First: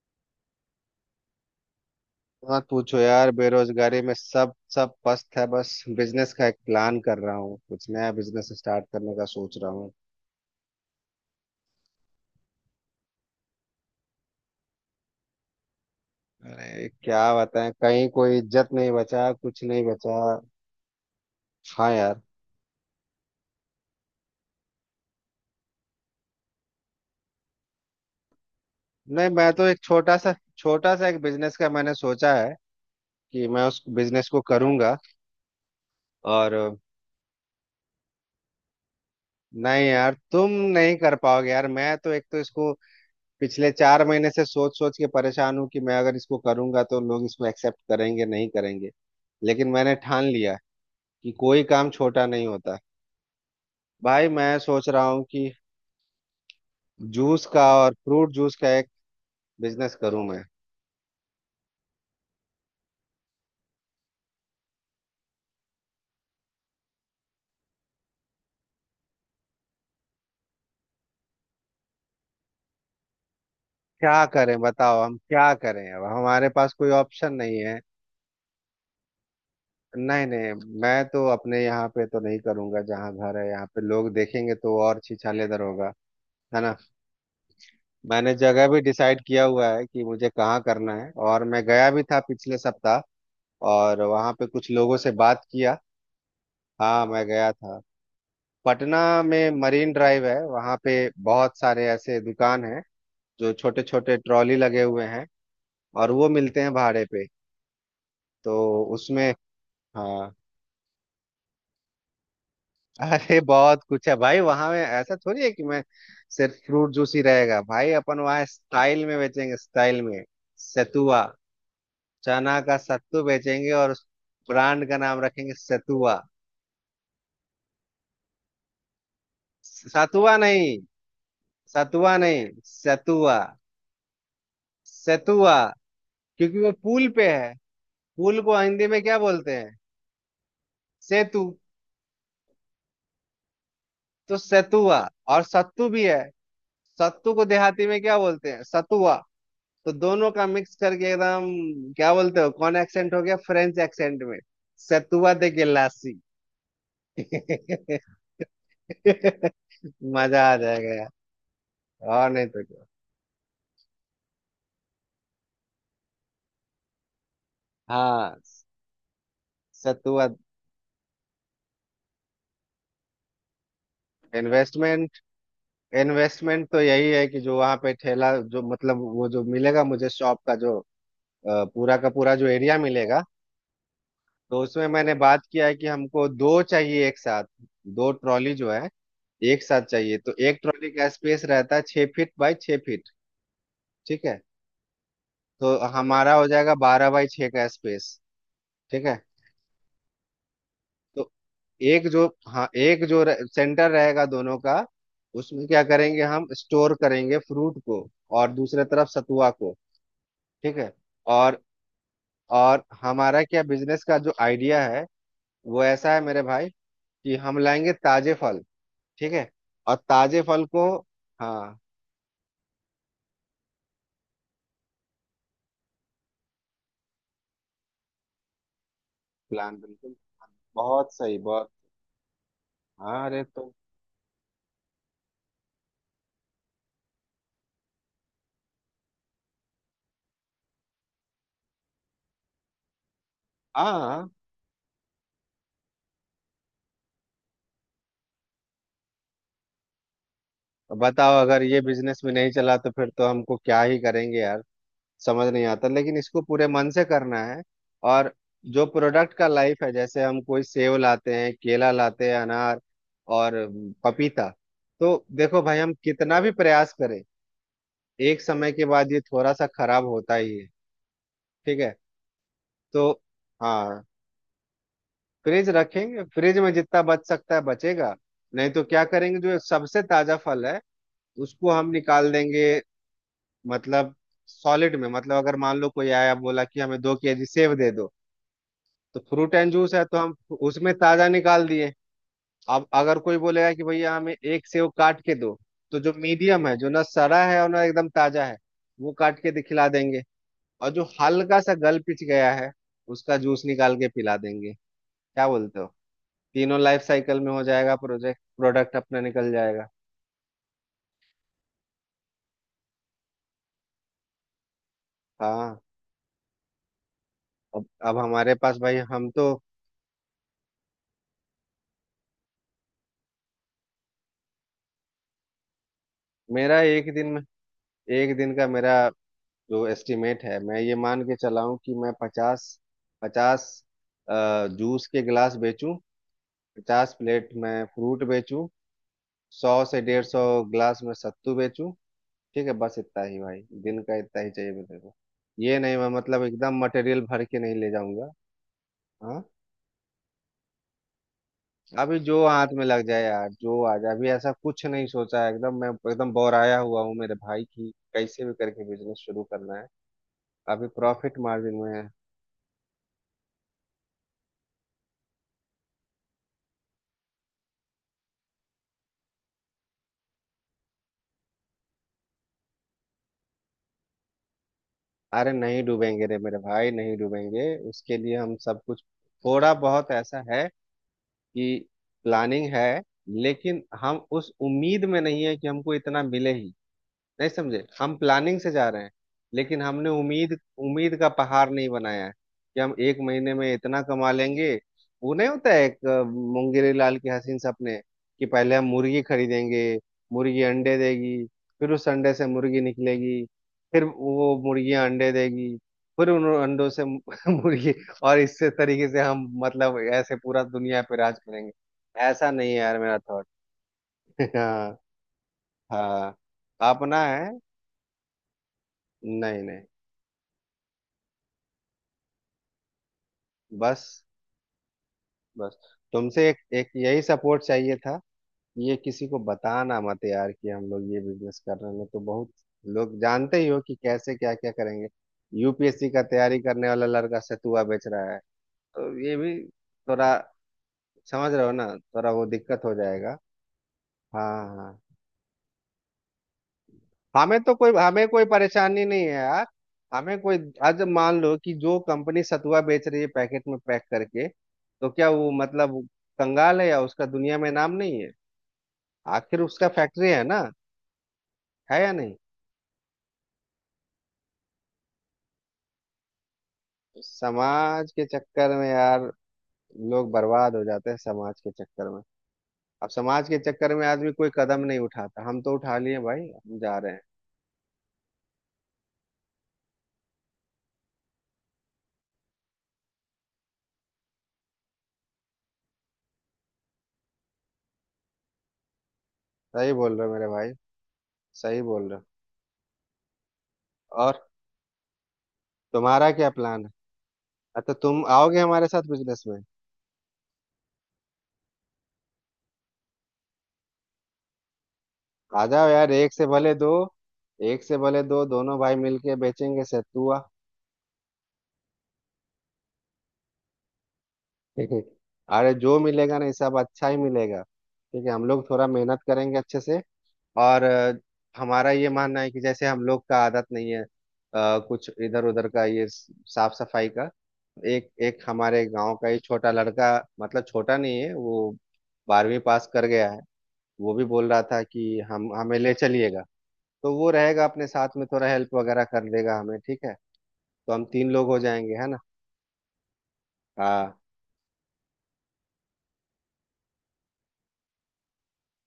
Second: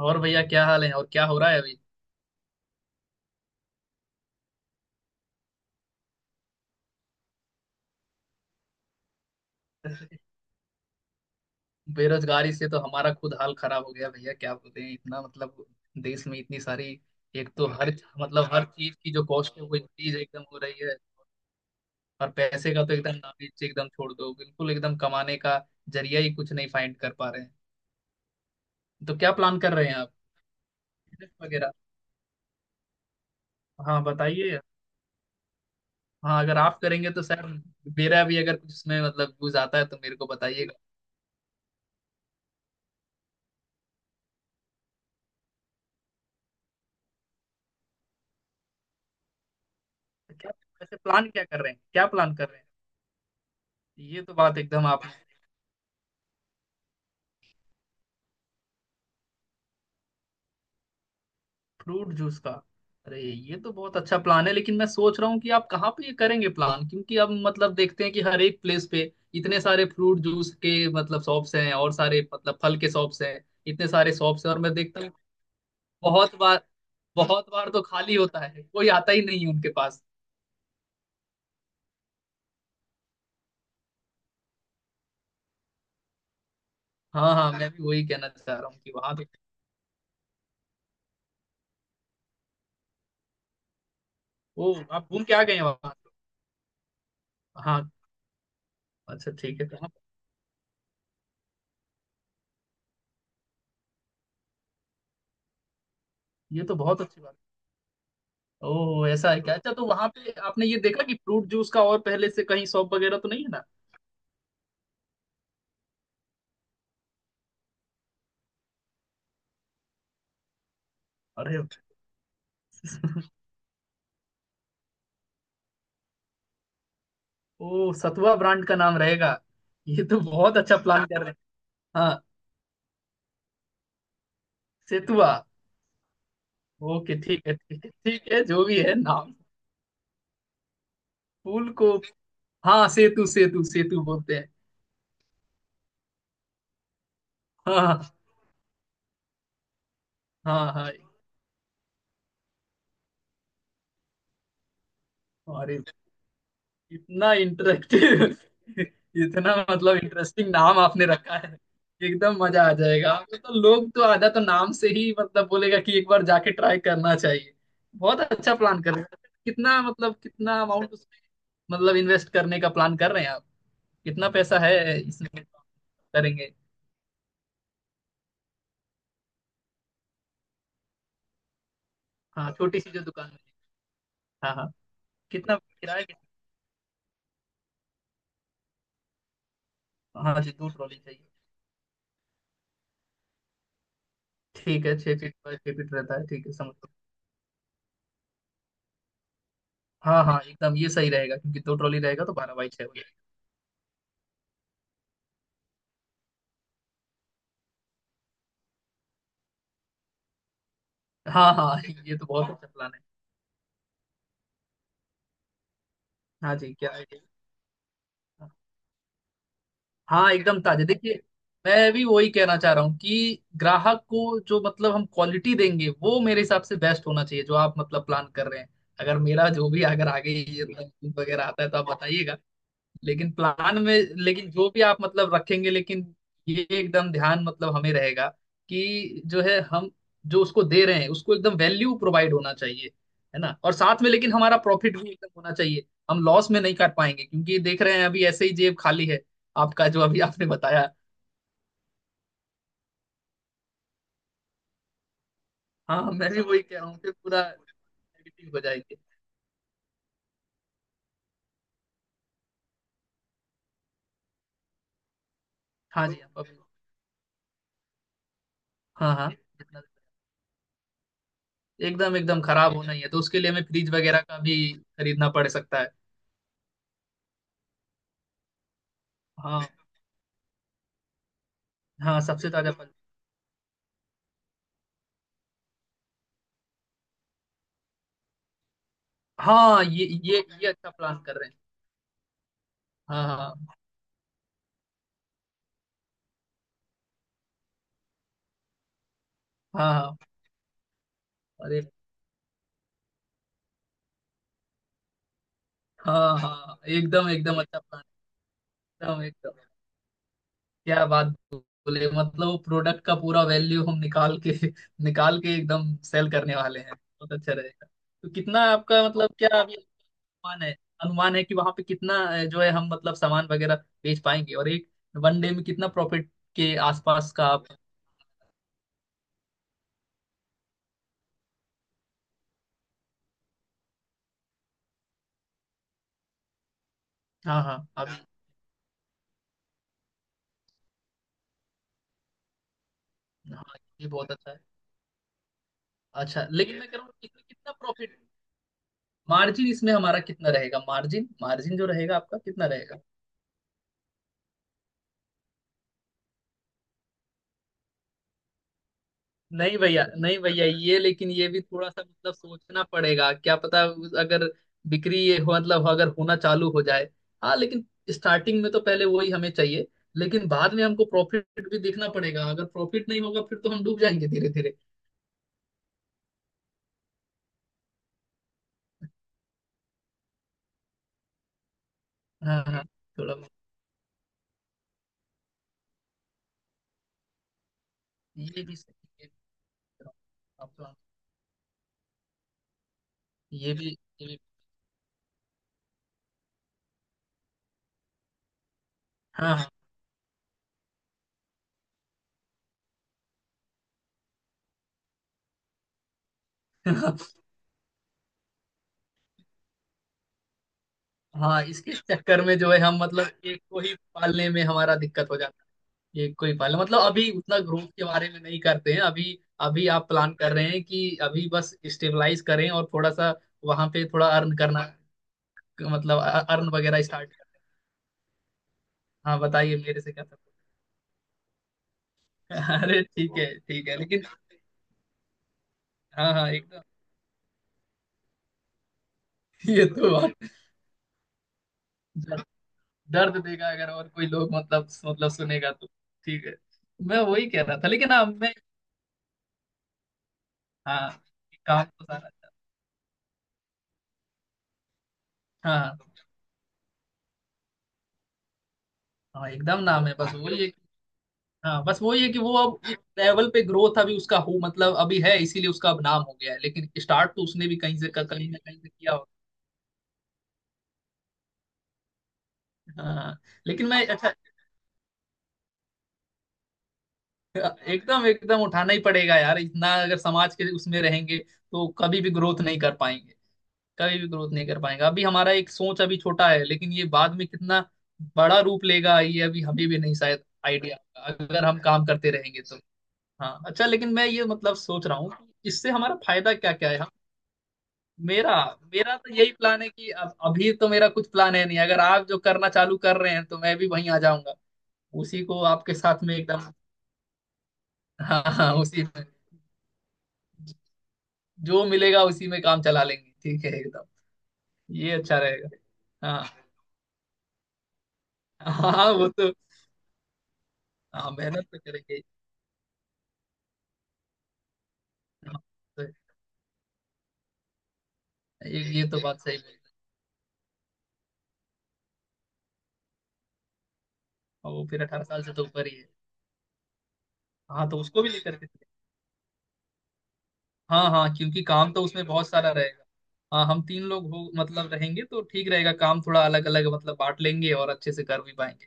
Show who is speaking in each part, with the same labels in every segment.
Speaker 1: और भैया, क्या हाल है और क्या हो रहा है अभी।
Speaker 2: मत पूछो यार। बेरोजगारी में सब सब पस्त है। बस बिजनेस का एक प्लान कर रहा हूँ, कुछ नया बिजनेस स्टार्ट करने का सोच रहा हूँ।
Speaker 1: बेरोजगारी से तो हमारा खुद हाल खराब हो गया भैया, क्या बोलते हैं इतना, मतलब देश में इतनी
Speaker 2: अरे
Speaker 1: सारी।
Speaker 2: क्या
Speaker 1: एक तो
Speaker 2: बताएं,
Speaker 1: हर,
Speaker 2: कहीं कोई
Speaker 1: मतलब हर
Speaker 2: इज्जत नहीं
Speaker 1: चीज की जो
Speaker 2: बचा,
Speaker 1: कॉस्ट
Speaker 2: कुछ
Speaker 1: है वो
Speaker 2: नहीं
Speaker 1: इंक्रीज
Speaker 2: बचा।
Speaker 1: एकदम हो रही है।
Speaker 2: हाँ यार।
Speaker 1: और पैसे का तो एकदम नाम एकदम छोड़ दो, बिल्कुल एकदम कमाने का जरिया ही कुछ नहीं फाइंड कर पा रहे हैं। तो
Speaker 2: नहीं,
Speaker 1: क्या
Speaker 2: मैं
Speaker 1: प्लान
Speaker 2: तो
Speaker 1: कर
Speaker 2: एक
Speaker 1: रहे हैं आप,
Speaker 2: छोटा सा एक
Speaker 1: बिजनेस
Speaker 2: बिजनेस का
Speaker 1: वगैरह?
Speaker 2: मैंने सोचा है कि मैं उस
Speaker 1: हाँ,
Speaker 2: बिजनेस को
Speaker 1: बताइए।
Speaker 2: करूंगा।
Speaker 1: हाँ,
Speaker 2: और
Speaker 1: अगर आप करेंगे तो सर, मेरा भी अगर कुछ इसमें मतलब यूज आता
Speaker 2: नहीं
Speaker 1: है तो
Speaker 2: यार,
Speaker 1: मेरे को
Speaker 2: तुम
Speaker 1: बताइएगा।
Speaker 2: नहीं कर पाओगे यार। मैं तो एक तो इसको पिछले 4 महीने से सोच सोच के परेशान हूँ कि मैं अगर इसको करूंगा तो लोग इसको एक्सेप्ट करेंगे, नहीं करेंगे। लेकिन मैंने ठान
Speaker 1: क्या?
Speaker 2: लिया
Speaker 1: वैसे प्लान
Speaker 2: कि
Speaker 1: क्या कर
Speaker 2: कोई
Speaker 1: रहे हैं,
Speaker 2: काम
Speaker 1: क्या
Speaker 2: छोटा
Speaker 1: प्लान
Speaker 2: नहीं
Speaker 1: कर रहे हैं?
Speaker 2: होता।
Speaker 1: ये
Speaker 2: भाई
Speaker 1: तो
Speaker 2: मैं
Speaker 1: बात एकदम,
Speaker 2: सोच
Speaker 1: आप।
Speaker 2: रहा हूँ कि जूस का और फ्रूट जूस का एक बिजनेस करूँ मैं।
Speaker 1: फ्रूट जूस का? अरे, ये तो बहुत अच्छा प्लान है, लेकिन मैं सोच रहा हूँ कि आप कहाँ पे ये करेंगे प्लान, क्योंकि अब मतलब देखते हैं कि हर एक प्लेस पे इतने सारे फ्रूट जूस के मतलब शॉप्स हैं, और सारे मतलब फल के शॉप्स हैं, इतने सारे
Speaker 2: क्या
Speaker 1: शॉप्स हैं।
Speaker 2: करें
Speaker 1: और मैं
Speaker 2: बताओ,
Speaker 1: देखता हूँ
Speaker 2: हम क्या करें, अब
Speaker 1: बहुत
Speaker 2: हमारे
Speaker 1: बार,
Speaker 2: पास कोई ऑप्शन
Speaker 1: बहुत
Speaker 2: नहीं
Speaker 1: बार
Speaker 2: है।
Speaker 1: तो खाली होता है, कोई आता ही नहीं है उनके पास।
Speaker 2: नहीं नहीं, मैं तो अपने यहाँ पे तो नहीं करूंगा। जहाँ घर है यहाँ पे लोग देखेंगे तो और छिछालेदर होगा, है ना।
Speaker 1: हाँ, हाँ, मैं भी वही कहना
Speaker 2: मैंने
Speaker 1: चाह
Speaker 2: जगह
Speaker 1: रहा हूँ
Speaker 2: भी
Speaker 1: कि वहां
Speaker 2: डिसाइड
Speaker 1: तो।
Speaker 2: किया हुआ है कि मुझे कहाँ करना है, और मैं गया भी था पिछले सप्ताह, और वहाँ पे
Speaker 1: ओ,
Speaker 2: कुछ लोगों
Speaker 1: आप
Speaker 2: से
Speaker 1: घूम के आ
Speaker 2: बात
Speaker 1: गए हैं
Speaker 2: किया।
Speaker 1: वहां?
Speaker 2: हाँ मैं गया था।
Speaker 1: हाँ,
Speaker 2: पटना
Speaker 1: अच्छा
Speaker 2: में
Speaker 1: ठीक है, तो
Speaker 2: मरीन
Speaker 1: आप-।
Speaker 2: ड्राइव है वहाँ पे। बहुत सारे ऐसे दुकान हैं जो छोटे छोटे ट्रॉली लगे हुए हैं, और वो मिलते
Speaker 1: ये
Speaker 2: हैं
Speaker 1: तो बहुत
Speaker 2: भाड़े
Speaker 1: अच्छी
Speaker 2: पे।
Speaker 1: बात
Speaker 2: तो
Speaker 1: है। ओह,
Speaker 2: उसमें,
Speaker 1: ऐसा है क्या? अच्छा, तो वहां पे
Speaker 2: हाँ।
Speaker 1: आपने ये देखा कि फ्रूट जूस का और पहले से कहीं शॉप वगैरह तो
Speaker 2: अरे
Speaker 1: नहीं है ना?
Speaker 2: बहुत कुछ है भाई वहाँ, में ऐसा थोड़ी है कि मैं सिर्फ फ्रूट जूस ही रहेगा भाई। अपन वहाँ स्टाइल में बेचेंगे, स्टाइल में। सतुआ,
Speaker 1: अरे!
Speaker 2: चना का सत्तू बेचेंगे और उस ब्रांड का नाम रखेंगे सतुआ।
Speaker 1: ओ, सतुआ ब्रांड का नाम रहेगा। ये तो
Speaker 2: सतुआ
Speaker 1: बहुत
Speaker 2: नहीं,
Speaker 1: अच्छा प्लान कर रहे हैं।
Speaker 2: सतुआ
Speaker 1: हाँ,
Speaker 2: नहीं, सतुआ,
Speaker 1: सेतुआ।
Speaker 2: सतुआ। क्योंकि वो पुल
Speaker 1: ओके,
Speaker 2: पे
Speaker 1: ठीक
Speaker 2: है।
Speaker 1: है ठीक है ठीक
Speaker 2: पुल
Speaker 1: है,
Speaker 2: को
Speaker 1: जो भी
Speaker 2: हिंदी
Speaker 1: है
Speaker 2: में क्या
Speaker 1: नाम।
Speaker 2: बोलते हैं? सेतु।
Speaker 1: फूल को? हाँ, सेतु सेतु सेतु बोलते
Speaker 2: तो
Speaker 1: हैं।
Speaker 2: सतुआ। और सत्तू भी है। सत्तू को देहाती में
Speaker 1: हाँ,
Speaker 2: क्या बोलते हैं? सतुआ। तो दोनों का
Speaker 1: हाँ,
Speaker 2: मिक्स
Speaker 1: हाँ।
Speaker 2: करके एकदम क्या बोलते हो, कौन एक्सेंट हो गया? फ्रेंच एक्सेंट में, सतुआ दे
Speaker 1: अरे,
Speaker 2: गिलासी।
Speaker 1: इतना इंटरेक्टिव। इतना मतलब
Speaker 2: मजा
Speaker 1: इंटरेस्टिंग
Speaker 2: आ
Speaker 1: नाम
Speaker 2: जाएगा
Speaker 1: आपने
Speaker 2: यार।
Speaker 1: रखा है।
Speaker 2: और
Speaker 1: एकदम
Speaker 2: नहीं तो
Speaker 1: मजा आ
Speaker 2: क्या?
Speaker 1: जाएगा। आपको तो लोग तो आधा तो नाम से ही मतलब बोलेगा कि एक बार जाके ट्राई करना चाहिए। बहुत
Speaker 2: हाँ।
Speaker 1: अच्छा प्लान कर रहे हैं। कितना मतलब
Speaker 2: सतुआ।
Speaker 1: कितना अमाउंट उसमें मतलब इन्वेस्ट करने का प्लान कर रहे हैं आप, कितना पैसा है
Speaker 2: इन्वेस्टमेंट।
Speaker 1: इसमें, करेंगे?
Speaker 2: इन्वेस्टमेंट तो यही है कि जो वहां पे ठेला, जो मतलब वो जो मिलेगा मुझे, शॉप का जो पूरा का पूरा जो
Speaker 1: हाँ,
Speaker 2: एरिया
Speaker 1: छोटी सी जो
Speaker 2: मिलेगा।
Speaker 1: दुकान है। हाँ,
Speaker 2: तो
Speaker 1: हाँ।
Speaker 2: उसमें मैंने बात
Speaker 1: कितना
Speaker 2: किया है कि
Speaker 1: किराया, कितना?
Speaker 2: हमको दो चाहिए एक साथ। दो ट्रॉली जो है, एक साथ चाहिए। तो
Speaker 1: हाँ जी,
Speaker 2: एक
Speaker 1: दो
Speaker 2: ट्रॉली
Speaker 1: ट्रॉली
Speaker 2: का
Speaker 1: चाहिए।
Speaker 2: स्पेस रहता है 6 फीट बाय 6 फीट, ठीक है।
Speaker 1: ठीक है, छः फीट बाय छः
Speaker 2: तो
Speaker 1: फीट रहता है,
Speaker 2: हमारा हो
Speaker 1: ठीक है
Speaker 2: जाएगा
Speaker 1: समझ लो।
Speaker 2: 12 बाय 6 का स्पेस, ठीक है।
Speaker 1: हाँ, हाँ, एकदम ये सही
Speaker 2: तो
Speaker 1: रहेगा, क्योंकि दो ट्रॉली
Speaker 2: एक
Speaker 1: रहेगा
Speaker 2: जो,
Speaker 1: तो बारह
Speaker 2: हाँ,
Speaker 1: बाई छः
Speaker 2: एक जो सेंटर रहेगा दोनों का, उसमें क्या करेंगे, हम स्टोर करेंगे फ्रूट को, और दूसरे तरफ सतुआ को, ठीक है।
Speaker 1: हाँ,
Speaker 2: और
Speaker 1: हाँ ये तो बहुत अच्छा
Speaker 2: और
Speaker 1: प्लान है।
Speaker 2: हमारा क्या, बिजनेस का जो आइडिया है, वो ऐसा है मेरे
Speaker 1: हाँ
Speaker 2: भाई,
Speaker 1: जी, क्या आइडिया?
Speaker 2: कि हम लाएंगे ताजे फल, ठीक है, और
Speaker 1: हाँ,
Speaker 2: ताजे
Speaker 1: एकदम
Speaker 2: फल
Speaker 1: ताजे
Speaker 2: को,
Speaker 1: देखिए।
Speaker 2: हाँ।
Speaker 1: मैं भी वही कहना चाह रहा हूँ कि ग्राहक को जो मतलब हम क्वालिटी देंगे वो मेरे हिसाब से बेस्ट होना चाहिए, जो आप मतलब प्लान कर रहे हैं। अगर मेरा जो
Speaker 2: प्लान
Speaker 1: भी अगर
Speaker 2: बिल्कुल।
Speaker 1: आगे ये
Speaker 2: बहुत
Speaker 1: मतलब
Speaker 2: सही,
Speaker 1: वगैरह आता है
Speaker 2: बहुत।
Speaker 1: तो आप बताइएगा।
Speaker 2: हाँ,
Speaker 1: लेकिन
Speaker 2: अरे तो
Speaker 1: प्लान में, लेकिन जो भी आप मतलब रखेंगे, लेकिन ये एकदम ध्यान मतलब हमें रहेगा कि जो है हम जो उसको दे रहे हैं उसको एकदम वैल्यू प्रोवाइड होना चाहिए, है ना? और साथ में
Speaker 2: हाँ।
Speaker 1: लेकिन हमारा प्रॉफिट भी एकदम होना चाहिए, हम लॉस में नहीं कर पाएंगे, क्योंकि देख रहे हैं अभी ऐसे ही जेब खाली है। आपका जो अभी आपने बताया।
Speaker 2: बताओ अगर ये बिजनेस में नहीं चला तो फिर तो हमको क्या ही करेंगे यार। समझ नहीं आता,
Speaker 1: हाँ,
Speaker 2: लेकिन
Speaker 1: मैं भी
Speaker 2: इसको
Speaker 1: वही
Speaker 2: पूरे
Speaker 1: कह रहा
Speaker 2: मन
Speaker 1: हूँ,
Speaker 2: से
Speaker 1: फिर
Speaker 2: करना
Speaker 1: पूरा
Speaker 2: है। और
Speaker 1: नेगेटिव हो
Speaker 2: जो
Speaker 1: जाएंगे।
Speaker 2: प्रोडक्ट का लाइफ है, जैसे हम कोई सेब लाते हैं, केला लाते हैं, अनार, और पपीता, तो देखो भाई हम
Speaker 1: हाँ जी, आप
Speaker 2: कितना भी
Speaker 1: अभी।
Speaker 2: प्रयास करें, एक समय के बाद
Speaker 1: हाँ,
Speaker 2: ये
Speaker 1: हाँ,
Speaker 2: थोड़ा सा
Speaker 1: जितना-।
Speaker 2: खराब होता ही है, ठीक है।
Speaker 1: एकदम एकदम खराब होना ही है,
Speaker 2: तो
Speaker 1: तो उसके लिए हमें फ्रिज
Speaker 2: हाँ,
Speaker 1: वगैरह का भी खरीदना पड़
Speaker 2: फ्रिज
Speaker 1: सकता है।
Speaker 2: रखेंगे, फ्रिज में जितना बच सकता है बचेगा, नहीं तो क्या करेंगे। जो
Speaker 1: हाँ,
Speaker 2: सबसे ताजा फल है उसको हम
Speaker 1: हाँ,
Speaker 2: निकाल
Speaker 1: सबसे
Speaker 2: देंगे।
Speaker 1: ताजा फल।
Speaker 2: मतलब सॉलिड में, मतलब अगर मान लो कोई आया बोला कि हमें 2 केजी सेब दे दो, तो फ्रूट एंड
Speaker 1: हाँ,
Speaker 2: जूस है
Speaker 1: ये
Speaker 2: तो हम
Speaker 1: ये ये अच्छा
Speaker 2: उसमें
Speaker 1: प्लान
Speaker 2: ताजा
Speaker 1: कर रहे हैं।
Speaker 2: निकाल दिए। अब अगर
Speaker 1: हाँ,
Speaker 2: कोई
Speaker 1: हाँ,
Speaker 2: बोलेगा कि भैया हमें एक सेब काट के दो, तो जो मीडियम है, जो ना सड़ा है और ना एकदम ताजा है, वो काट के खिला
Speaker 1: हाँ, हाँ,
Speaker 2: देंगे। और जो हल्का सा
Speaker 1: अरे,
Speaker 2: गल पिच गया है, उसका जूस निकाल के पिला देंगे, क्या बोलते हो?
Speaker 1: हाँ, हाँ,
Speaker 2: तीनों लाइफ
Speaker 1: एकदम
Speaker 2: साइकिल में
Speaker 1: एकदम
Speaker 2: हो
Speaker 1: अच्छा
Speaker 2: जाएगा,
Speaker 1: प्लान।
Speaker 2: प्रोजेक्ट, प्रोडक्ट अपना
Speaker 1: एकदम
Speaker 2: निकल
Speaker 1: एकदम,
Speaker 2: जाएगा।
Speaker 1: क्या बात। बोले मतलब प्रोडक्ट का पूरा वैल्यू हम निकाल के निकाल के
Speaker 2: हाँ।
Speaker 1: एकदम सेल करने वाले हैं, बहुत अच्छा
Speaker 2: अब
Speaker 1: रहेगा।
Speaker 2: अब
Speaker 1: तो
Speaker 2: हमारे
Speaker 1: कितना
Speaker 2: पास भाई,
Speaker 1: आपका
Speaker 2: हम
Speaker 1: मतलब
Speaker 2: तो
Speaker 1: क्या अभी अनुमान है? अनुमान है कि वहां पे कितना, जो है हम मतलब सामान वगैरह बेच पाएंगे, और एक वन डे में कितना प्रॉफिट के
Speaker 2: मेरा एक दिन
Speaker 1: आसपास
Speaker 2: में,
Speaker 1: का आप?
Speaker 2: एक दिन का मेरा जो एस्टिमेट है, मैं ये मान के चला हूँ कि मैं पचास पचास जूस के गिलास बेचूं, 50 प्लेट
Speaker 1: हाँ, हाँ,
Speaker 2: मैं
Speaker 1: आप।
Speaker 2: फ्रूट बेचूं, 100 से 150 गिलास में सत्तू बेचूं, ठीक है। बस इतना ही भाई,
Speaker 1: हाँ,
Speaker 2: दिन
Speaker 1: ये
Speaker 2: का
Speaker 1: बहुत
Speaker 2: इतना ही
Speaker 1: अच्छा है।
Speaker 2: चाहिए मेरे को। ये नहीं मैं मतलब
Speaker 1: अच्छा, लेकिन
Speaker 2: एकदम
Speaker 1: मैं कह रहा हूँ
Speaker 2: मटेरियल
Speaker 1: कितना
Speaker 2: भर के
Speaker 1: कितना
Speaker 2: नहीं ले
Speaker 1: प्रॉफिट
Speaker 2: जाऊंगा। हाँ
Speaker 1: मार्जिन इसमें हमारा कितना रहेगा, मार्जिन, मार्जिन जो रहेगा
Speaker 2: अभी जो
Speaker 1: आपका कितना
Speaker 2: हाथ में
Speaker 1: रहेगा?
Speaker 2: लग जाए यार, जो आ जाए, अभी ऐसा कुछ नहीं सोचा है एकदम, मैं एकदम बोराया हुआ हूँ मेरे भाई, की कैसे भी करके बिजनेस शुरू करना
Speaker 1: नहीं
Speaker 2: है।
Speaker 1: भैया, नहीं भैया,
Speaker 2: अभी
Speaker 1: ये लेकिन
Speaker 2: प्रॉफिट
Speaker 1: ये भी
Speaker 2: मार्जिन
Speaker 1: थोड़ा
Speaker 2: में
Speaker 1: सा
Speaker 2: है।
Speaker 1: मतलब सोचना पड़ेगा, क्या पता उस- अगर बिक्री ये हो मतलब अगर होना चालू हो जाए। हाँ, लेकिन स्टार्टिंग में तो पहले वही हमें चाहिए, लेकिन बाद में हमको प्रॉफिट भी देखना पड़ेगा। अगर प्रॉफिट नहीं होगा फिर तो हम डूब जाएंगे धीरे धीरे।
Speaker 2: अरे नहीं डूबेंगे रे मेरे भाई, नहीं डूबेंगे, उसके लिए हम सब कुछ, थोड़ा बहुत ऐसा है कि
Speaker 1: हाँ,
Speaker 2: प्लानिंग
Speaker 1: हाँ,
Speaker 2: है,
Speaker 1: थोड़ा।
Speaker 2: लेकिन हम उस उम्मीद में नहीं है कि हमको इतना मिले ही, नहीं समझे, हम प्लानिंग
Speaker 1: ये
Speaker 2: से
Speaker 1: भी
Speaker 2: जा रहे
Speaker 1: सही
Speaker 2: हैं।
Speaker 1: है।
Speaker 2: लेकिन हमने उम्मीद
Speaker 1: आप तो-।
Speaker 2: उम्मीद का पहाड़ नहीं बनाया है कि हम एक महीने
Speaker 1: ये
Speaker 2: में
Speaker 1: भी,
Speaker 2: इतना
Speaker 1: ये
Speaker 2: कमा
Speaker 1: भी।
Speaker 2: लेंगे। वो नहीं होता है, एक मुंगेरी लाल के हसीन सपने, कि पहले हम मुर्गी
Speaker 1: हाँ, हाँ
Speaker 2: खरीदेंगे, मुर्गी अंडे देगी, फिर उस अंडे से मुर्गी निकलेगी, फिर वो मुर्गियां अंडे देगी, फिर उन अंडों से मुर्गी, और इस तरीके से हम मतलब ऐसे पूरा दुनिया पे राज
Speaker 1: हाँ,
Speaker 2: करेंगे।
Speaker 1: इसके चक्कर
Speaker 2: ऐसा
Speaker 1: में
Speaker 2: नहीं
Speaker 1: जो
Speaker 2: है
Speaker 1: है हम
Speaker 2: यार मेरा
Speaker 1: मतलब
Speaker 2: थॉट।
Speaker 1: एक को ही पालने में
Speaker 2: हाँ।
Speaker 1: हमारा दिक्कत हो जाता। है
Speaker 2: हाँ
Speaker 1: एक को ही पालना मतलब
Speaker 2: अपना
Speaker 1: अभी
Speaker 2: है।
Speaker 1: उतना ग्रोथ के बारे में नहीं करते हैं अभी।
Speaker 2: नहीं नहीं,
Speaker 1: अभी आप प्लान कर रहे हैं कि अभी बस स्टेबलाइज करें और थोड़ा सा वहां पे
Speaker 2: बस
Speaker 1: थोड़ा अर्न करना,
Speaker 2: बस
Speaker 1: मतलब
Speaker 2: तुमसे एक,
Speaker 1: अर्न
Speaker 2: एक
Speaker 1: वगैरह
Speaker 2: यही
Speaker 1: स्टार्ट करें।
Speaker 2: सपोर्ट चाहिए था कि ये किसी
Speaker 1: हाँ,
Speaker 2: को
Speaker 1: बताइए
Speaker 2: बताना
Speaker 1: मेरे से क्या
Speaker 2: मत
Speaker 1: था।
Speaker 2: यार कि हम लोग ये बिजनेस कर रहे हैं, तो बहुत
Speaker 1: अरे,
Speaker 2: लोग
Speaker 1: ठीक है
Speaker 2: जानते ही हो
Speaker 1: ठीक
Speaker 2: कि
Speaker 1: है, लेकिन।
Speaker 2: कैसे क्या क्या करेंगे। यूपीएससी का
Speaker 1: हाँ, हाँ,
Speaker 2: तैयारी
Speaker 1: एकदम।
Speaker 2: करने वाला लड़का सतुआ बेच रहा है, तो ये भी
Speaker 1: ये तो
Speaker 2: थोड़ा,
Speaker 1: बात।
Speaker 2: समझ रहे हो ना, थोड़ा
Speaker 1: दर्द
Speaker 2: वो दिक्कत हो
Speaker 1: दर्द
Speaker 2: जाएगा।
Speaker 1: देगा अगर और कोई
Speaker 2: हाँ
Speaker 1: लोग मतलब
Speaker 2: हाँ।
Speaker 1: सुनेगा तो। ठीक है, मैं वही
Speaker 2: हमें
Speaker 1: कह
Speaker 2: तो
Speaker 1: रहा था,
Speaker 2: कोई,
Speaker 1: लेकिन। हाँ
Speaker 2: हमें कोई
Speaker 1: मैं।
Speaker 2: परेशानी नहीं है यार। हमें कोई, आज
Speaker 1: हाँ,
Speaker 2: मान लो कि
Speaker 1: काम
Speaker 2: जो
Speaker 1: तो सारा।
Speaker 2: कंपनी सतुआ बेच रही है पैकेट में पैक करके, तो क्या वो
Speaker 1: हाँ,
Speaker 2: मतलब कंगाल है या उसका दुनिया में नाम नहीं है?
Speaker 1: हाँ,
Speaker 2: आखिर
Speaker 1: एकदम
Speaker 2: उसका
Speaker 1: नाम है,
Speaker 2: फैक्ट्री
Speaker 1: बस
Speaker 2: है
Speaker 1: वही
Speaker 2: ना,
Speaker 1: है कि-। हाँ बस
Speaker 2: है या
Speaker 1: वही है
Speaker 2: नहीं।
Speaker 1: कि वो अब एक लेवल पे ग्रोथ अभी उसका हो मतलब अभी है, इसीलिए उसका अब नाम हो गया है, लेकिन स्टार्ट तो उसने भी कहीं से
Speaker 2: समाज के
Speaker 1: कहीं ना
Speaker 2: चक्कर
Speaker 1: कहीं से
Speaker 2: में
Speaker 1: किया होगा।
Speaker 2: यार लोग बर्बाद हो जाते हैं समाज के चक्कर में। अब
Speaker 1: हाँ,
Speaker 2: समाज के
Speaker 1: लेकिन
Speaker 2: चक्कर में
Speaker 1: मैं।
Speaker 2: आदमी
Speaker 1: अच्छा,
Speaker 2: कोई कदम नहीं उठाता, हम तो उठा लिए भाई, हम जा रहे हैं।
Speaker 1: एकदम एकदम उठाना ही पड़ेगा यार, इतना अगर समाज के उसमें रहेंगे तो कभी भी ग्रोथ नहीं कर पाएंगे, कभी भी ग्रोथ नहीं कर पाएंगे। अभी हमारा एक सोच अभी छोटा है, लेकिन ये बाद में कितना बड़ा रूप लेगा ये अभी हमें
Speaker 2: सही
Speaker 1: भी नहीं
Speaker 2: बोल रहे हो
Speaker 1: शायद
Speaker 2: मेरे भाई,
Speaker 1: आइडिया, अगर हम
Speaker 2: सही
Speaker 1: काम
Speaker 2: बोल रहे हो।
Speaker 1: करते रहेंगे तो। हाँ, अच्छा, लेकिन मैं
Speaker 2: और
Speaker 1: ये मतलब सोच रहा हूँ कि इससे हमारा
Speaker 2: तुम्हारा क्या
Speaker 1: फायदा क्या
Speaker 2: प्लान
Speaker 1: क्या
Speaker 2: है?
Speaker 1: है, हम।
Speaker 2: अच्छा तुम
Speaker 1: मेरा
Speaker 2: आओगे हमारे साथ
Speaker 1: मेरा तो
Speaker 2: बिजनेस
Speaker 1: यही
Speaker 2: में?
Speaker 1: प्लान है कि अब अभी तो मेरा कुछ प्लान है नहीं, अगर आप जो करना चालू कर रहे हैं तो मैं भी वहीं आ जाऊंगा, उसी को
Speaker 2: आ जाओ
Speaker 1: आपके
Speaker 2: यार,
Speaker 1: साथ
Speaker 2: एक
Speaker 1: में
Speaker 2: से
Speaker 1: एकदम।
Speaker 2: भले दो, एक से भले
Speaker 1: हाँ,
Speaker 2: दो,
Speaker 1: हाँ,
Speaker 2: दोनों भाई
Speaker 1: उसी में,
Speaker 2: मिलके बेचेंगे सत्तुआ।
Speaker 1: जो मिलेगा उसी में काम चला लेंगे, ठीक है एकदम।
Speaker 2: ठीक है?
Speaker 1: ये अच्छा रहेगा।
Speaker 2: अरे जो मिलेगा ना ये
Speaker 1: हाँ,
Speaker 2: सब अच्छा ही मिलेगा, ठीक है, हम लोग थोड़ा
Speaker 1: हाँ,
Speaker 2: मेहनत
Speaker 1: वो तो।
Speaker 2: करेंगे अच्छे से। और
Speaker 1: हाँ, मेहनत तो
Speaker 2: हमारा ये
Speaker 1: करेंगे।
Speaker 2: मानना है कि जैसे हम लोग का आदत नहीं है कुछ इधर
Speaker 1: हाँ,
Speaker 2: उधर का, ये
Speaker 1: तो
Speaker 2: साफ सफाई का, एक एक
Speaker 1: ये
Speaker 2: हमारे
Speaker 1: ये
Speaker 2: गांव
Speaker 1: तो
Speaker 2: का ही
Speaker 1: बात सही
Speaker 2: छोटा
Speaker 1: है।
Speaker 2: लड़का, मतलब छोटा नहीं है वो, 12वीं पास कर गया है, वो भी बोल रहा
Speaker 1: और
Speaker 2: था
Speaker 1: वो फिर
Speaker 2: कि
Speaker 1: 18 साल
Speaker 2: हम
Speaker 1: से तो
Speaker 2: हमें
Speaker 1: ऊपर
Speaker 2: ले
Speaker 1: ही है।
Speaker 2: चलिएगा। तो वो रहेगा अपने
Speaker 1: हाँ, तो
Speaker 2: साथ
Speaker 1: उसको
Speaker 2: में,
Speaker 1: भी
Speaker 2: थोड़ा
Speaker 1: लेकर के।
Speaker 2: हेल्प वगैरह कर देगा हमें, ठीक है। तो हम
Speaker 1: हाँ,
Speaker 2: तीन
Speaker 1: हाँ,
Speaker 2: लोग हो
Speaker 1: क्योंकि काम
Speaker 2: जाएंगे,
Speaker 1: तो
Speaker 2: है ना।
Speaker 1: उसमें बहुत सारा रहेगा। हाँ, हम तीन
Speaker 2: हाँ
Speaker 1: लोग हो मतलब रहेंगे तो ठीक रहेगा, काम थोड़ा अलग अलग मतलब बांट लेंगे और अच्छे से कर भी पाएंगे।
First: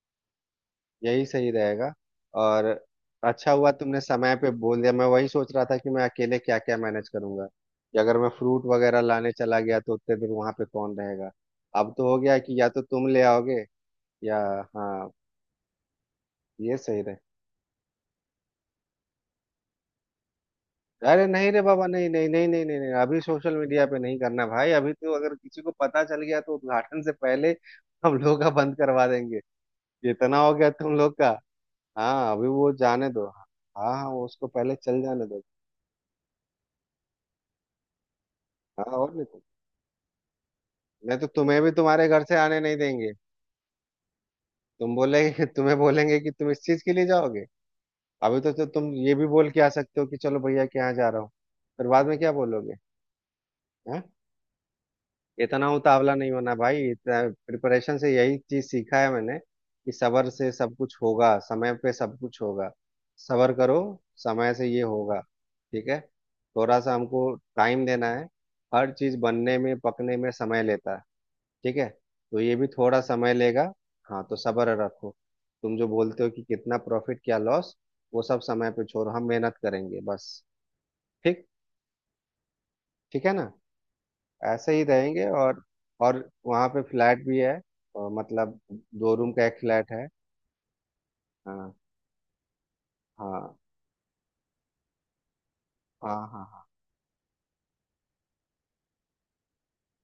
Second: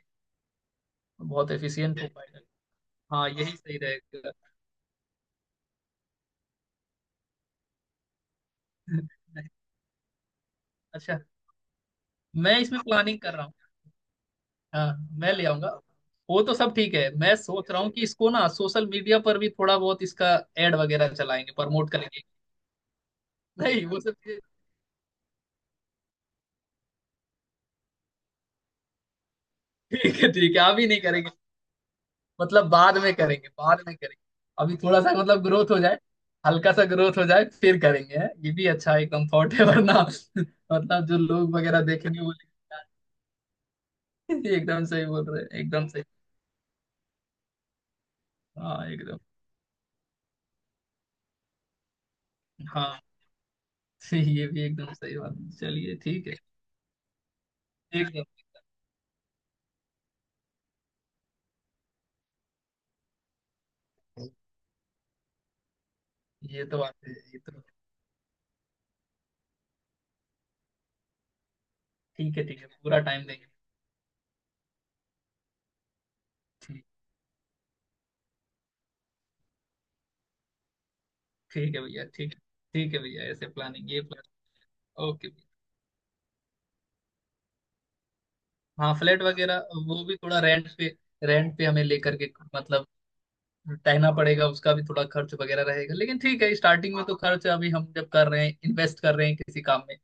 Speaker 2: यही सही
Speaker 1: बहुत
Speaker 2: रहेगा।
Speaker 1: एफिशिएंट हो पाएगा।
Speaker 2: और
Speaker 1: हाँ,
Speaker 2: अच्छा
Speaker 1: यही
Speaker 2: हुआ
Speaker 1: सही
Speaker 2: तुमने
Speaker 1: रहेगा।
Speaker 2: समय पे बोल दिया, मैं वही सोच रहा था कि मैं अकेले क्या क्या मैनेज करूंगा, कि अगर मैं फ्रूट वगैरह लाने चला गया तो उतने दिन वहां पे कौन
Speaker 1: अच्छा,
Speaker 2: रहेगा। अब तो हो गया
Speaker 1: मैं
Speaker 2: कि या
Speaker 1: इसमें
Speaker 2: तो तुम
Speaker 1: प्लानिंग
Speaker 2: ले
Speaker 1: कर रहा हूँ।
Speaker 2: आओगे या।
Speaker 1: हाँ,
Speaker 2: हाँ
Speaker 1: मैं ले आऊंगा। वो तो सब
Speaker 2: ये
Speaker 1: ठीक
Speaker 2: सही
Speaker 1: है,
Speaker 2: रहे।
Speaker 1: मैं सोच रहा हूँ कि इसको ना सोशल मीडिया पर भी थोड़ा बहुत इसका एड वगैरह
Speaker 2: अरे नहीं
Speaker 1: चलाएंगे,
Speaker 2: रे बाबा,
Speaker 1: प्रमोट
Speaker 2: नहीं
Speaker 1: करेंगे।
Speaker 2: नहीं नहीं नहीं नहीं नहीं, अभी सोशल मीडिया
Speaker 1: नहीं,
Speaker 2: पे
Speaker 1: वो सब
Speaker 2: नहीं
Speaker 1: चीजें-।
Speaker 2: करना भाई। अभी तो अगर किसी को पता चल गया तो उद्घाटन से पहले हम लोग का बंद करवा देंगे।
Speaker 1: ठीक है
Speaker 2: इतना हो
Speaker 1: ठीक है,
Speaker 2: गया
Speaker 1: आप ही
Speaker 2: तुम
Speaker 1: नहीं।
Speaker 2: लोग का। हाँ अभी
Speaker 1: मतलब
Speaker 2: वो
Speaker 1: बाद
Speaker 2: जाने
Speaker 1: में
Speaker 2: दो।
Speaker 1: करेंगे, बाद
Speaker 2: हाँ
Speaker 1: में
Speaker 2: हाँ,
Speaker 1: करेंगे,
Speaker 2: वो उसको पहले
Speaker 1: अभी थोड़ा
Speaker 2: चल
Speaker 1: सा
Speaker 2: जाने दो।
Speaker 1: मतलब ग्रोथ हो जाए, हल्का सा ग्रोथ हो जाए फिर करेंगे, है ये भी
Speaker 2: हाँ,
Speaker 1: अच्छा
Speaker 2: और नहीं
Speaker 1: एकदम
Speaker 2: तो,
Speaker 1: थॉट है, वरना मतलब
Speaker 2: नहीं
Speaker 1: जो
Speaker 2: तो
Speaker 1: लोग
Speaker 2: तुम्हें भी
Speaker 1: वगैरह
Speaker 2: तुम्हारे
Speaker 1: देखेंगे
Speaker 2: घर
Speaker 1: वो
Speaker 2: से आने नहीं देंगे।
Speaker 1: बोलेंगे, एकदम
Speaker 2: तुम
Speaker 1: सही बोल रहे
Speaker 2: बोलेंगे,
Speaker 1: हैं,
Speaker 2: तुम्हें
Speaker 1: एकदम सही।
Speaker 2: बोलेंगे कि तुम इस चीज के लिए जाओगे। अभी तो
Speaker 1: हाँ,
Speaker 2: तुम ये
Speaker 1: एकदम।
Speaker 2: भी बोल के आ सकते हो कि चलो भैया के यहाँ जा रहा हूँ, फिर बाद में क्या बोलोगे?
Speaker 1: हाँ
Speaker 2: हाँ।
Speaker 1: ये भी एकदम सही बात है।
Speaker 2: इतना
Speaker 1: चलिए
Speaker 2: उतावला
Speaker 1: ठीक
Speaker 2: नहीं
Speaker 1: है,
Speaker 2: होना भाई। इतना प्रिपरेशन से
Speaker 1: एकदम।
Speaker 2: यही चीज सीखा है मैंने कि सब्र से सब कुछ होगा, समय पे सब कुछ होगा। सब्र करो, समय से ये होगा, ठीक है।
Speaker 1: ये
Speaker 2: थोड़ा
Speaker 1: तो
Speaker 2: सा
Speaker 1: बात है,
Speaker 2: हमको
Speaker 1: ये तो।
Speaker 2: टाइम देना है। हर चीज बनने में, पकने में समय लेता है, ठीक है।
Speaker 1: ठीक
Speaker 2: तो
Speaker 1: है
Speaker 2: ये
Speaker 1: ठीक
Speaker 2: भी
Speaker 1: है, पूरा
Speaker 2: थोड़ा
Speaker 1: टाइम
Speaker 2: समय
Speaker 1: देंगे।
Speaker 2: लेगा। हाँ तो सब्र रखो। तुम जो बोलते हो कि कितना
Speaker 1: ठीक,
Speaker 2: प्रॉफिट, क्या लॉस, वो सब समय पे छोड़ो, हम मेहनत करेंगे बस। ठीक।
Speaker 1: ठीक है भैया, ठीक है। ठीक है भैया,
Speaker 2: ठीक है
Speaker 1: ऐसे
Speaker 2: ना,
Speaker 1: प्लानिंग, ये प्लान।
Speaker 2: ऐसे ही
Speaker 1: ओके
Speaker 2: रहेंगे।
Speaker 1: भैया।
Speaker 2: और वहाँ पे फ्लैट भी है, और मतलब
Speaker 1: हाँ,
Speaker 2: दो
Speaker 1: फ्लैट
Speaker 2: रूम का एक
Speaker 1: वगैरह,
Speaker 2: फ्लैट
Speaker 1: वो
Speaker 2: है।
Speaker 1: भी थोड़ा रेंट पे। रेंट पे
Speaker 2: हाँ
Speaker 1: हमें लेकर के मतलब
Speaker 2: हाँ
Speaker 1: रहना पड़ेगा, उसका भी थोड़ा खर्च वगैरह रहेगा,
Speaker 2: हाँ।
Speaker 1: लेकिन ठीक
Speaker 2: हाँ
Speaker 1: है,
Speaker 2: हाँ।
Speaker 1: स्टार्टिंग में तो खर्च अभी हम जब कर रहे हैं, इन्वेस्ट कर रहे हैं किसी काम में,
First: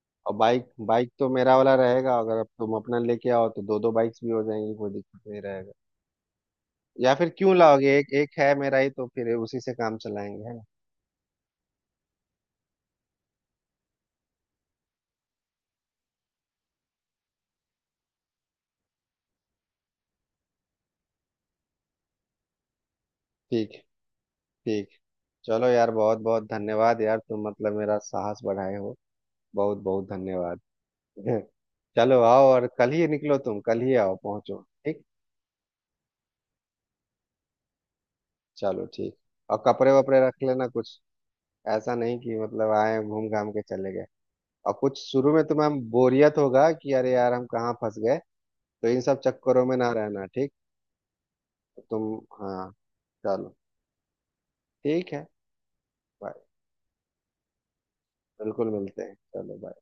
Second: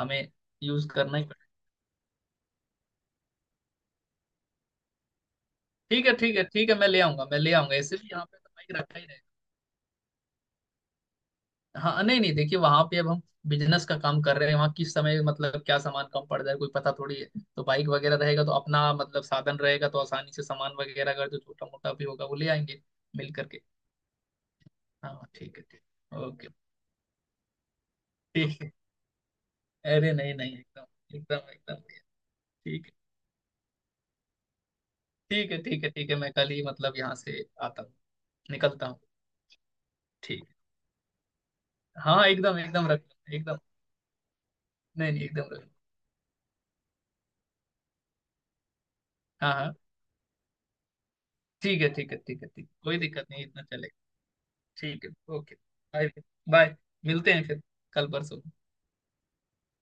Speaker 1: हमें
Speaker 2: और बाइक,
Speaker 1: यूज
Speaker 2: बाइक
Speaker 1: करना ही
Speaker 2: तो
Speaker 1: पड़ेगा।
Speaker 2: मेरा वाला रहेगा, अगर अब तुम अपना लेके आओ तो दो दो बाइक्स भी हो जाएंगी, कोई दिक्कत नहीं रहेगा।
Speaker 1: ठीक है ठीक है ठीक है, मैं ले
Speaker 2: या
Speaker 1: आऊंगा,
Speaker 2: फिर
Speaker 1: मैं ले
Speaker 2: क्यों
Speaker 1: आऊंगा,
Speaker 2: लाओगे,
Speaker 1: ऐसे भी
Speaker 2: एक
Speaker 1: यहाँ
Speaker 2: एक
Speaker 1: पे तो
Speaker 2: है
Speaker 1: बाइक
Speaker 2: मेरा ही,
Speaker 1: रखा ही
Speaker 2: तो
Speaker 1: रहेगा।
Speaker 2: फिर उसी से काम चलाएंगे, है ना।
Speaker 1: हाँ, नहीं नहीं देखिए, वहां पे अब हम बिजनेस का काम कर रहे हैं, वहाँ किस समय मतलब क्या सामान कम पड़ जाए कोई पता थोड़ी है, तो बाइक वगैरह रहेगा तो अपना मतलब साधन रहेगा, तो आसानी से सामान वगैरह अगर जो छोटा मोटा भी होगा वो ले आएंगे मिल करके।
Speaker 2: ठीक। ठीक।
Speaker 1: हाँ, ठीक है,
Speaker 2: चलो यार,
Speaker 1: ठीक
Speaker 2: बहुत बहुत
Speaker 1: ओके,
Speaker 2: धन्यवाद यार, तुम मतलब मेरा साहस
Speaker 1: ठीक है।
Speaker 2: बढ़ाए हो। बहुत बहुत
Speaker 1: अरे नहीं नहीं,
Speaker 2: धन्यवाद।
Speaker 1: एकदम एकदम एकदम
Speaker 2: चलो आओ, और
Speaker 1: ठीक।
Speaker 2: कल
Speaker 1: है
Speaker 2: ही निकलो, तुम कल ही आओ, पहुंचो। ठीक।
Speaker 1: ठीक है ठीक है ठीक है, मैं कल ही मतलब यहाँ से आता हूँ,
Speaker 2: चलो
Speaker 1: निकलता हूँ।
Speaker 2: ठीक। और कपड़े वपड़े रख
Speaker 1: ठीक
Speaker 2: लेना कुछ, ऐसा
Speaker 1: है।
Speaker 2: नहीं
Speaker 1: हाँ,
Speaker 2: कि
Speaker 1: एकदम
Speaker 2: मतलब
Speaker 1: एकदम
Speaker 2: आए
Speaker 1: रख,
Speaker 2: घूम घाम
Speaker 1: एकदम।
Speaker 2: के चले गए। और कुछ
Speaker 1: नहीं नहीं,
Speaker 2: शुरू में
Speaker 1: एकदम रख।
Speaker 2: तुम्हें बोरियत होगा कि अरे यार हम कहाँ फंस गए, तो इन सब
Speaker 1: हाँ,
Speaker 2: चक्करों
Speaker 1: हाँ,
Speaker 2: में ना रहना, ठीक।
Speaker 1: ठीक है
Speaker 2: तुम।
Speaker 1: ठीक है ठीक है, ठीक
Speaker 2: हाँ।
Speaker 1: कोई दिक्कत नहीं,
Speaker 2: चलो।
Speaker 1: इतना चलेगा। ठीक
Speaker 2: ठीक है।
Speaker 1: है ओके। बाय।
Speaker 2: बाय।
Speaker 1: बाय। मिलते हैं फिर, कल परसों।
Speaker 2: बिल्कुल मिलते हैं, चलो bye।